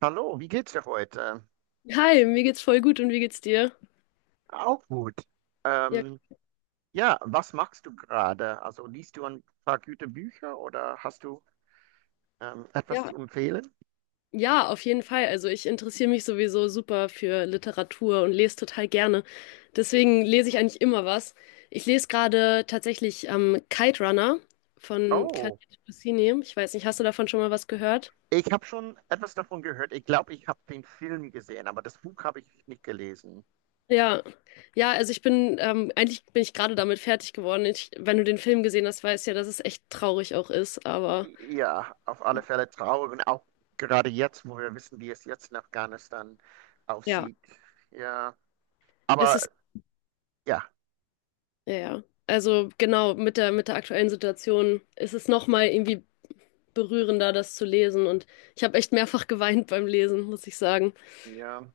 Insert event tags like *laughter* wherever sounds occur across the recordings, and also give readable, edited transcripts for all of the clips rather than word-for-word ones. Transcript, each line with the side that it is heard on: right: Hallo, wie geht's dir heute?
left: Hi, mir geht's voll gut und wie geht's dir?
right: Auch gut.
left: Ja,
right: Ähm, ja, was machst du gerade? Also liest du ein paar gute Bücher oder hast du etwas
left: ja.
right: zu empfehlen?
left: Ja, auf jeden Fall. Also ich interessiere mich sowieso super für Literatur und lese total gerne. Deswegen lese ich eigentlich immer was. Ich lese gerade tatsächlich Kite Runner von Claudia
right: Oh,
left: Pazzini. Ich weiß nicht, hast du davon schon mal was gehört?
right: ich habe schon etwas davon gehört. Ich glaube, ich habe den Film gesehen, aber das Buch habe ich nicht gelesen.
left: Ja, ja, also eigentlich bin ich gerade damit fertig geworden. Wenn du den Film gesehen hast, weißt du ja, dass es echt traurig auch ist, aber
right: Ja, auf alle Fälle traurig und auch gerade jetzt, wo wir wissen, wie es jetzt in Afghanistan
left: ja,
right: aussieht. Ja,
left: es
right: aber
left: ist.
right: ja,
left: Ja, ja. Also genau, mit der aktuellen Situation ist es nochmal irgendwie berührender, das zu lesen. Und ich habe echt mehrfach *laughs* geweint beim Lesen, muss ich sagen.
right: ja,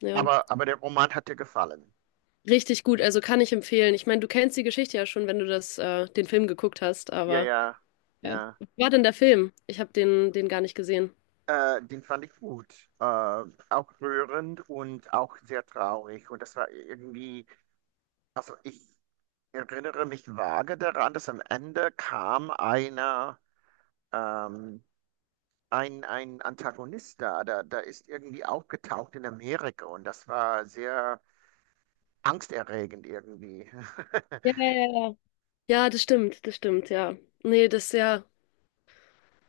left: Ja,
right: aber der Roman hat dir gefallen.
left: richtig gut. Also kann ich empfehlen. Ich meine, du kennst die Geschichte ja schon, wenn du den Film geguckt hast,
right: Ja,
left: aber
right: ja,
left: ja.
right: ja.
left: Wie war denn der Film? Ich habe den gar nicht gesehen.
right: Den fand ich gut. Äh, Auch rührend und auch sehr traurig. Und das war irgendwie, also ich erinnere mich vage daran, dass am Ende kam einer, ähm, ein, Antagonist da ist irgendwie aufgetaucht in Amerika und das war sehr angsterregend irgendwie. *laughs*
left: Ja, ja, ja, ja. Ja, das stimmt, ja. Nee, das ist ja,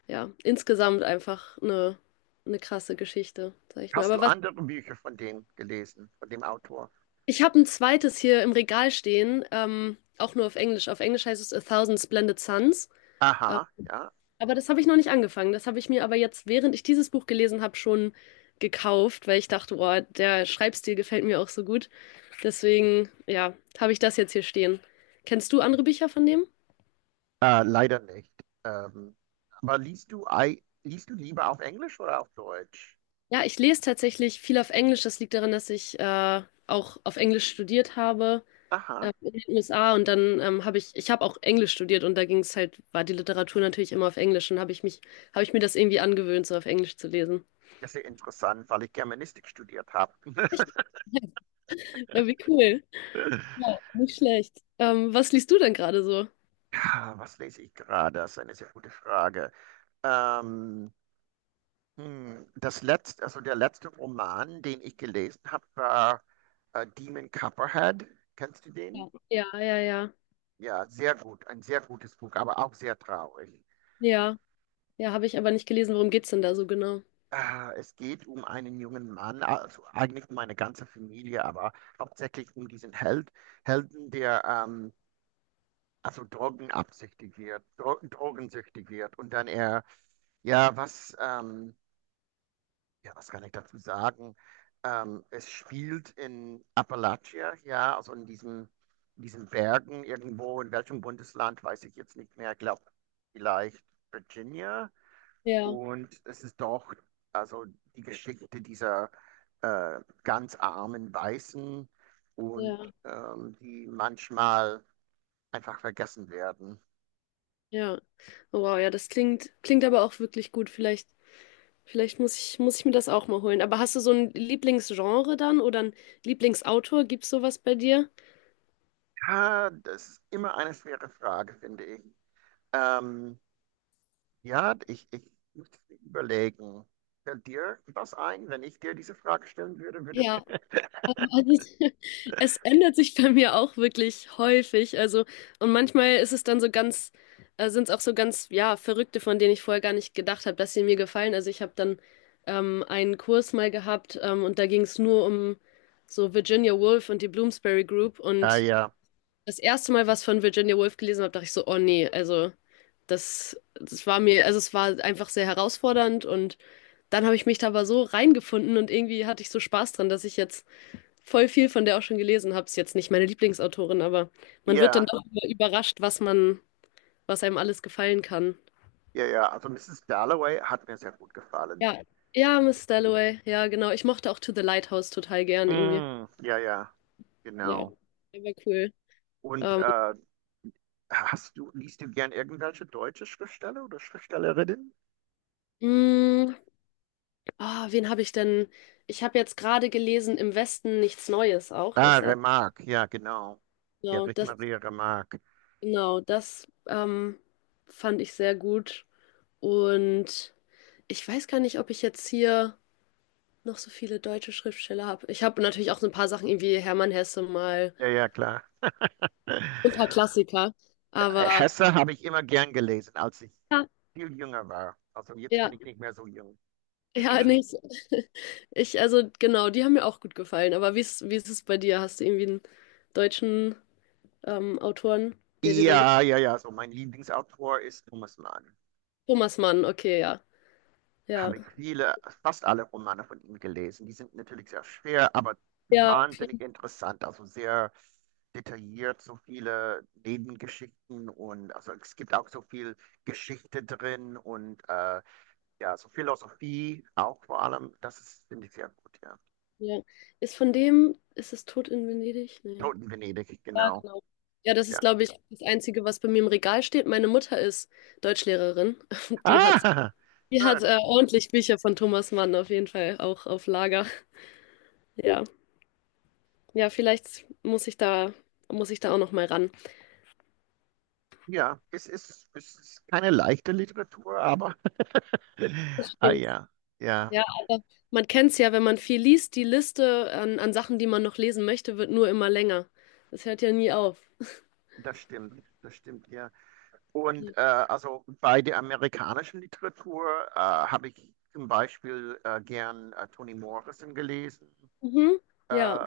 left: ja, insgesamt einfach eine krasse Geschichte, sag ich mal.
right: Hast
left: Aber
right: du
left: was.
right: andere Bücher von dem gelesen, von dem Autor?
left: Ich habe ein zweites hier im Regal stehen, auch nur auf Englisch. Auf Englisch heißt es A Thousand Splendid Suns. Äh,
right: Aha, ja.
left: aber das habe ich noch nicht angefangen. Das habe ich mir aber jetzt, während ich dieses Buch gelesen habe, schon gekauft, weil ich dachte, boah, der Schreibstil gefällt mir auch so gut. Deswegen, ja, habe ich das jetzt hier stehen. Kennst du andere Bücher von dem?
right: Leider nicht. Ähm, aber liest du, liest du lieber auf Englisch oder auf Deutsch?
left: Ja, ich lese tatsächlich viel auf Englisch. Das liegt daran, dass ich auch auf Englisch studiert habe. ähm,
right: Aha,
left: in den USA und dann ich habe auch Englisch studiert und da ging es halt, war die Literatur natürlich immer auf Englisch und habe ich mir das irgendwie angewöhnt, so auf Englisch zu lesen.
right: das ist ja interessant, weil ich Germanistik studiert habe.
left: Echt? Ja, wie cool. Ja,
right: *laughs*
left: nicht schlecht. Was liest du denn gerade so?
right: Ja, was lese ich gerade? Das ist eine sehr gute Frage. Ähm, Das letzte, also der letzte Roman, den ich gelesen habe, war Demon Copperhead. Kennst du den?
left: Ja, ja, ja, ja.
right: Ja, sehr gut, ein sehr gutes Buch, aber auch sehr traurig.
left: Ja, ja, habe ich aber nicht gelesen. Worum geht's denn da so genau?
right: Es geht um einen jungen Mann, also eigentlich um eine ganze Familie, aber hauptsächlich um diesen Held, Helden, der also drogenabsichtig wird, drogensüchtig wird. Und dann er, ja, ja, was kann ich dazu sagen? Es spielt in Appalachia, ja, also in diesen Bergen irgendwo, in welchem Bundesland, weiß ich jetzt nicht mehr, glaube vielleicht Virginia,
left: Ja,
right: und es ist doch, also die Geschichte dieser ganz armen Weißen und
left: ja,
right: die manchmal einfach vergessen werden.
left: ja. Oh, wow, ja, das klingt aber auch wirklich gut. Vielleicht muss ich mir das auch mal holen. Aber hast du so ein Lieblingsgenre dann oder ein Lieblingsautor? Gibt's sowas bei dir?
right: Ja, das ist immer eine schwere Frage, finde ich. Ähm, ja, ich muss überlegen. Fällt dir was ein, wenn ich dir diese Frage stellen würde?
left: ja
right: *laughs*
left: Ähm, Also *laughs* es ändert sich bei mir auch wirklich häufig. Also, und manchmal ist es dann sind es auch so ganz, ja, Verrückte, von denen ich vorher gar nicht gedacht habe, dass sie mir gefallen. Also ich habe dann einen Kurs mal gehabt und da ging es nur um so Virginia Woolf und die Bloomsbury Group.
right: Ah,
left: Und
right: ja.
left: das erste Mal, was von Virginia Woolf gelesen habe, dachte ich so, oh nee, also es war einfach sehr herausfordernd und dann habe ich mich da aber so reingefunden und irgendwie hatte ich so Spaß dran, dass ich jetzt voll viel von der auch schon gelesen habe. Ist jetzt nicht meine Lieblingsautorin, aber man wird dann
right: Ja,
left: doch überrascht, was einem alles gefallen kann.
right: ja, ja. Also Mrs. Dalloway hat mir sehr gut gefallen.
left: Ja, ja, Miss Dalloway. Ja, genau. Ich mochte auch To the Lighthouse total gern irgendwie.
right: Mm, ja, ja,
left: Ja,
right: genau.
left: der war cool.
right: Und
left: Ähm,
right: hast du, liest du gern irgendwelche deutsche Schriftsteller oder Schriftstellerinnen?
left: mh, wen habe ich denn? Ich habe jetzt gerade gelesen, Im Westen nichts Neues auch.
right: Ah,
left: Das,
right: Remarque, ja, genau.
left: genau,
right: Erich
left: das,
right: Maria Remarque.
left: genau, das fand ich sehr gut. Und ich weiß gar nicht, ob ich jetzt hier noch so viele deutsche Schriftsteller habe. Ich habe natürlich auch so ein paar Sachen, irgendwie Hermann Hesse mal,
right: Ja, ja, klar.
left: so ein paar
right: *laughs*
left: Klassiker. Aber
right: Hesse habe ich immer gern gelesen, als ich
left: ja,
right: viel jünger war. Also jetzt bin
left: ja,
right: ich nicht mehr so jung.
left: ja,
right: *clears throat*
left: nee, ich, *laughs* ich, also genau, die haben mir auch gut gefallen. Aber wie ist es bei dir? Hast du irgendwie einen deutschen Autoren, der dir sehr.
right: Ja, ja, ja, so mein Lieblingsautor ist Thomas Mann.
left: Thomas Mann, okay, ja. Ja,
right: Habe ich viele, fast alle Romane von ihm gelesen. Die sind natürlich sehr schwer, aber
left: ja,
right: wahnsinnig interessant, also sehr detailliert, so viele Nebengeschichten und also es gibt auch so viel Geschichte drin und ja, so Philosophie auch vor allem. Das ist, finde ich, sehr gut, ja.
left: ja. Ist es Tod in Venedig? Nee.
right: Toten Venedig,
left: Ja,
right: genau.
left: genau. Ja, das ist,
right: Ja.
left: glaube ich, das Einzige, was bei mir im Regal steht. Meine Mutter ist Deutschlehrerin. *laughs* Die hat
right: Ah, *laughs* schön.
left: Ordentlich Bücher von Thomas Mann auf jeden Fall auch auf Lager. Ja, ja, vielleicht muss ich da auch noch mal ran.
right: Ja, es ist keine leichte Literatur, aber *laughs* ah
left: Stimmt.
right: ja, ja,
left: Ja, aber man kennt's ja, wenn man viel liest, die Liste an Sachen, die man noch lesen möchte, wird nur immer länger. Das hört ja nie auf.
right: das stimmt, ja. Und also bei der amerikanischen Literatur habe ich zum Beispiel gern Toni Morrison gelesen,
left: Mhm. Ja,
right: äh,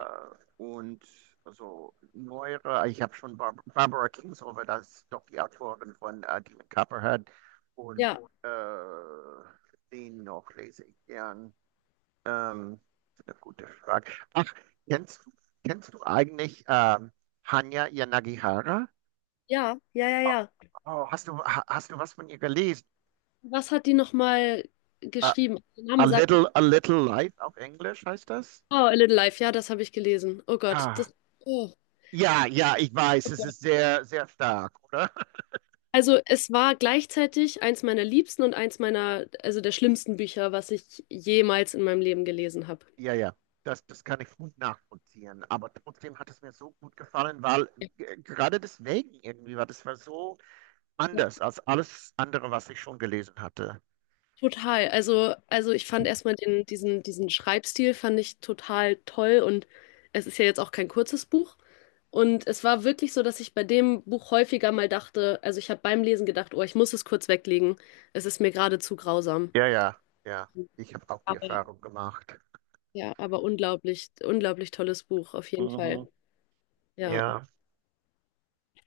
right: und also neuere, ich habe schon Barbara Kingsolver, das ist doch die Autorin von Demon Copperhead, und
left: ja,
right: äh, den noch lese ich gern. Ähm, eine gute Frage. Ach, kennst du, kennst du eigentlich Hanya Yanagihara?
left: ja, ja, ja, ja.
right: Oh, hast du, hast du was von ihr gelesen?
left: Was hat die noch mal
right: Äh,
left: geschrieben? Der Name sagt,
right: A Little Light auf Englisch heißt das?
left: oh, A Little Life. Ja, das habe ich gelesen. Oh Gott,
right: Ah,
left: das. Oh.
right: ja, ja, ich weiß, es ist sehr, sehr stark, oder? *laughs*
left: Also es war gleichzeitig eins meiner liebsten und eins meiner, also der schlimmsten Bücher, was ich jemals in meinem Leben gelesen habe.
right: Ja, ja, das, das kann ich gut nachvollziehen. Aber trotzdem hat es mir so gut gefallen, weil gerade deswegen irgendwie war das, war so
left: Ja.
right: anders als alles andere, was ich schon gelesen hatte.
left: Total. Also, ich fand erstmal diesen Schreibstil fand ich total toll und es ist ja jetzt auch kein kurzes Buch. Und es war wirklich so, dass ich bei dem Buch häufiger mal dachte, also ich habe beim Lesen gedacht, oh, ich muss es kurz weglegen. Es ist mir gerade zu grausam.
right: Ja, ja, ja, ich habe auch die
left: Aber
right: Erfahrung gemacht.
left: ja, aber unglaublich, unglaublich tolles Buch, auf jeden
right: Mhm.
left: Fall. Ja.
right: Ja.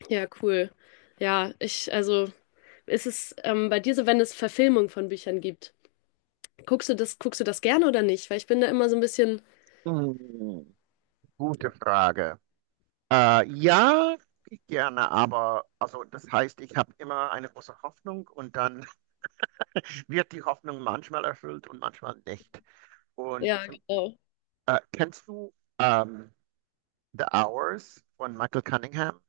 left: Ja, cool. Ja, also, ist es bei dir so, wenn es Verfilmung von Büchern gibt? Guckst du das gerne oder nicht? Weil ich bin da immer so ein bisschen,
right: Mhm. Gute Frage. Ja, gerne, aber also das heißt, ich habe immer eine große Hoffnung und dann *laughs* wird die Hoffnung manchmal erfüllt und manchmal nicht. Und
left: ja, genau.
right: kennst du The Hours von Michael Cunningham?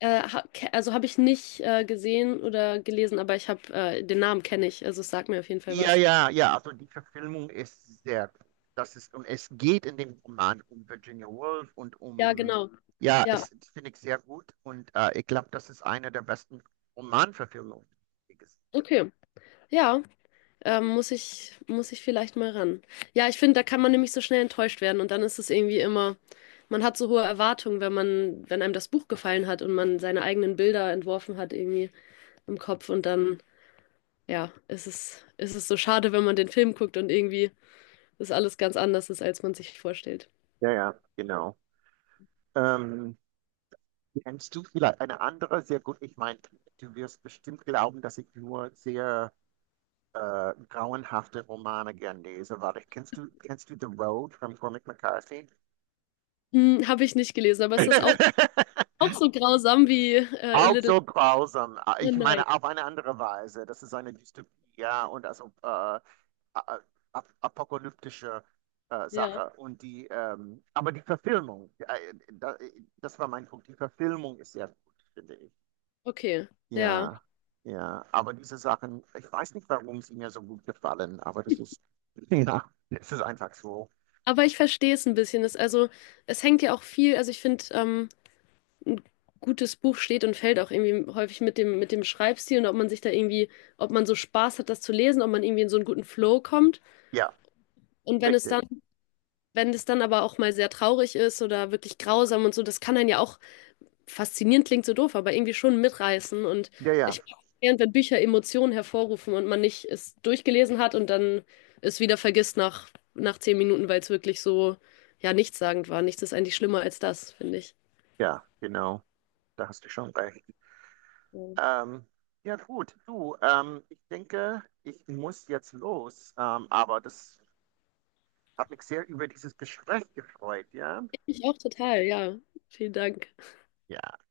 left: Also habe ich nicht gesehen oder gelesen, aber ich habe den Namen kenne ich, also es sagt mir auf jeden Fall
right: Ja,
left: was.
right: ja, ja, also die Verfilmung ist sehr gut. Das ist, und es geht in dem Roman um Virginia Woolf und
left: Ja,
right: um,
left: genau.
right: ja,
left: Ja,
right: es, das finde ich sehr gut, und ich glaube, das ist eine der besten Romanverfilmungen, die ich gesehen
left: okay. Ja, muss ich vielleicht mal ran. Ja, ich finde, da kann man nämlich so schnell enttäuscht werden und dann ist es irgendwie immer, man hat so hohe Erwartungen, wenn einem das Buch gefallen hat und man seine eigenen Bilder entworfen hat irgendwie im Kopf und dann, ja, ist es so schade, wenn man den Film guckt und irgendwie das alles ganz anders ist, als man sich
right: habe.
left: vorstellt.
right: Ja, ja, genau. Ähm, Kennst du vielleicht eine andere? Sehr gut. Ich meine, du wirst bestimmt glauben, dass ich nur sehr grauenhafte Romane gern lese. Warte, kennst du The Road von Cormac McCarthy?
left: Hm, habe ich nicht gelesen, aber ist das auch,
right: *laughs*
left: auch so grausam wie A
right: Auch
left: Little
right: so grausam. Ah, ich
left: Nein.
right: meine, auf eine andere Weise. Das ist eine Dystopie, ja, und also apokalyptische
left: Ja.
right: Sache. Und die, aber die Verfilmung, das war mein Punkt. Die Verfilmung ist sehr gut, finde ich.
left: Okay, ja.
right: Ja, ja, aber diese Sachen, ich weiß nicht, warum sie mir so gut gefallen, aber das ist, *laughs* ja, es ist einfach so.
left: Aber ich verstehe es ein bisschen. Also, es hängt ja auch viel, also ich finde, ein gutes Buch steht und fällt auch irgendwie häufig mit dem Schreibstil und ob man sich da irgendwie, ob man so Spaß hat, das zu lesen, ob man irgendwie in so einen guten Flow kommt.
right: Ja,
left: Und wenn es
right: richtig.
left: dann Wenn das dann aber auch mal sehr traurig ist oder wirklich grausam und so, das kann einen ja auch, faszinierend klingt so doof, aber irgendwie schon mitreißen. Und
right: Ja, ja,
left: ich während wenn Bücher Emotionen hervorrufen und man nicht es durchgelesen hat und dann es wieder vergisst nach 10 Minuten, weil es wirklich so, ja, nichtssagend war. Nichts ist eigentlich schlimmer als das, finde ich.
right: ja, genau. Da hast du schon recht.
left: Ja.
right: Ähm, ja, gut, du, ich denke, ich muss jetzt los, aber das hat mich sehr über dieses Gespräch gefreut, ja?
left: Ich mich auch total, ja. Vielen Dank.
right: Ja.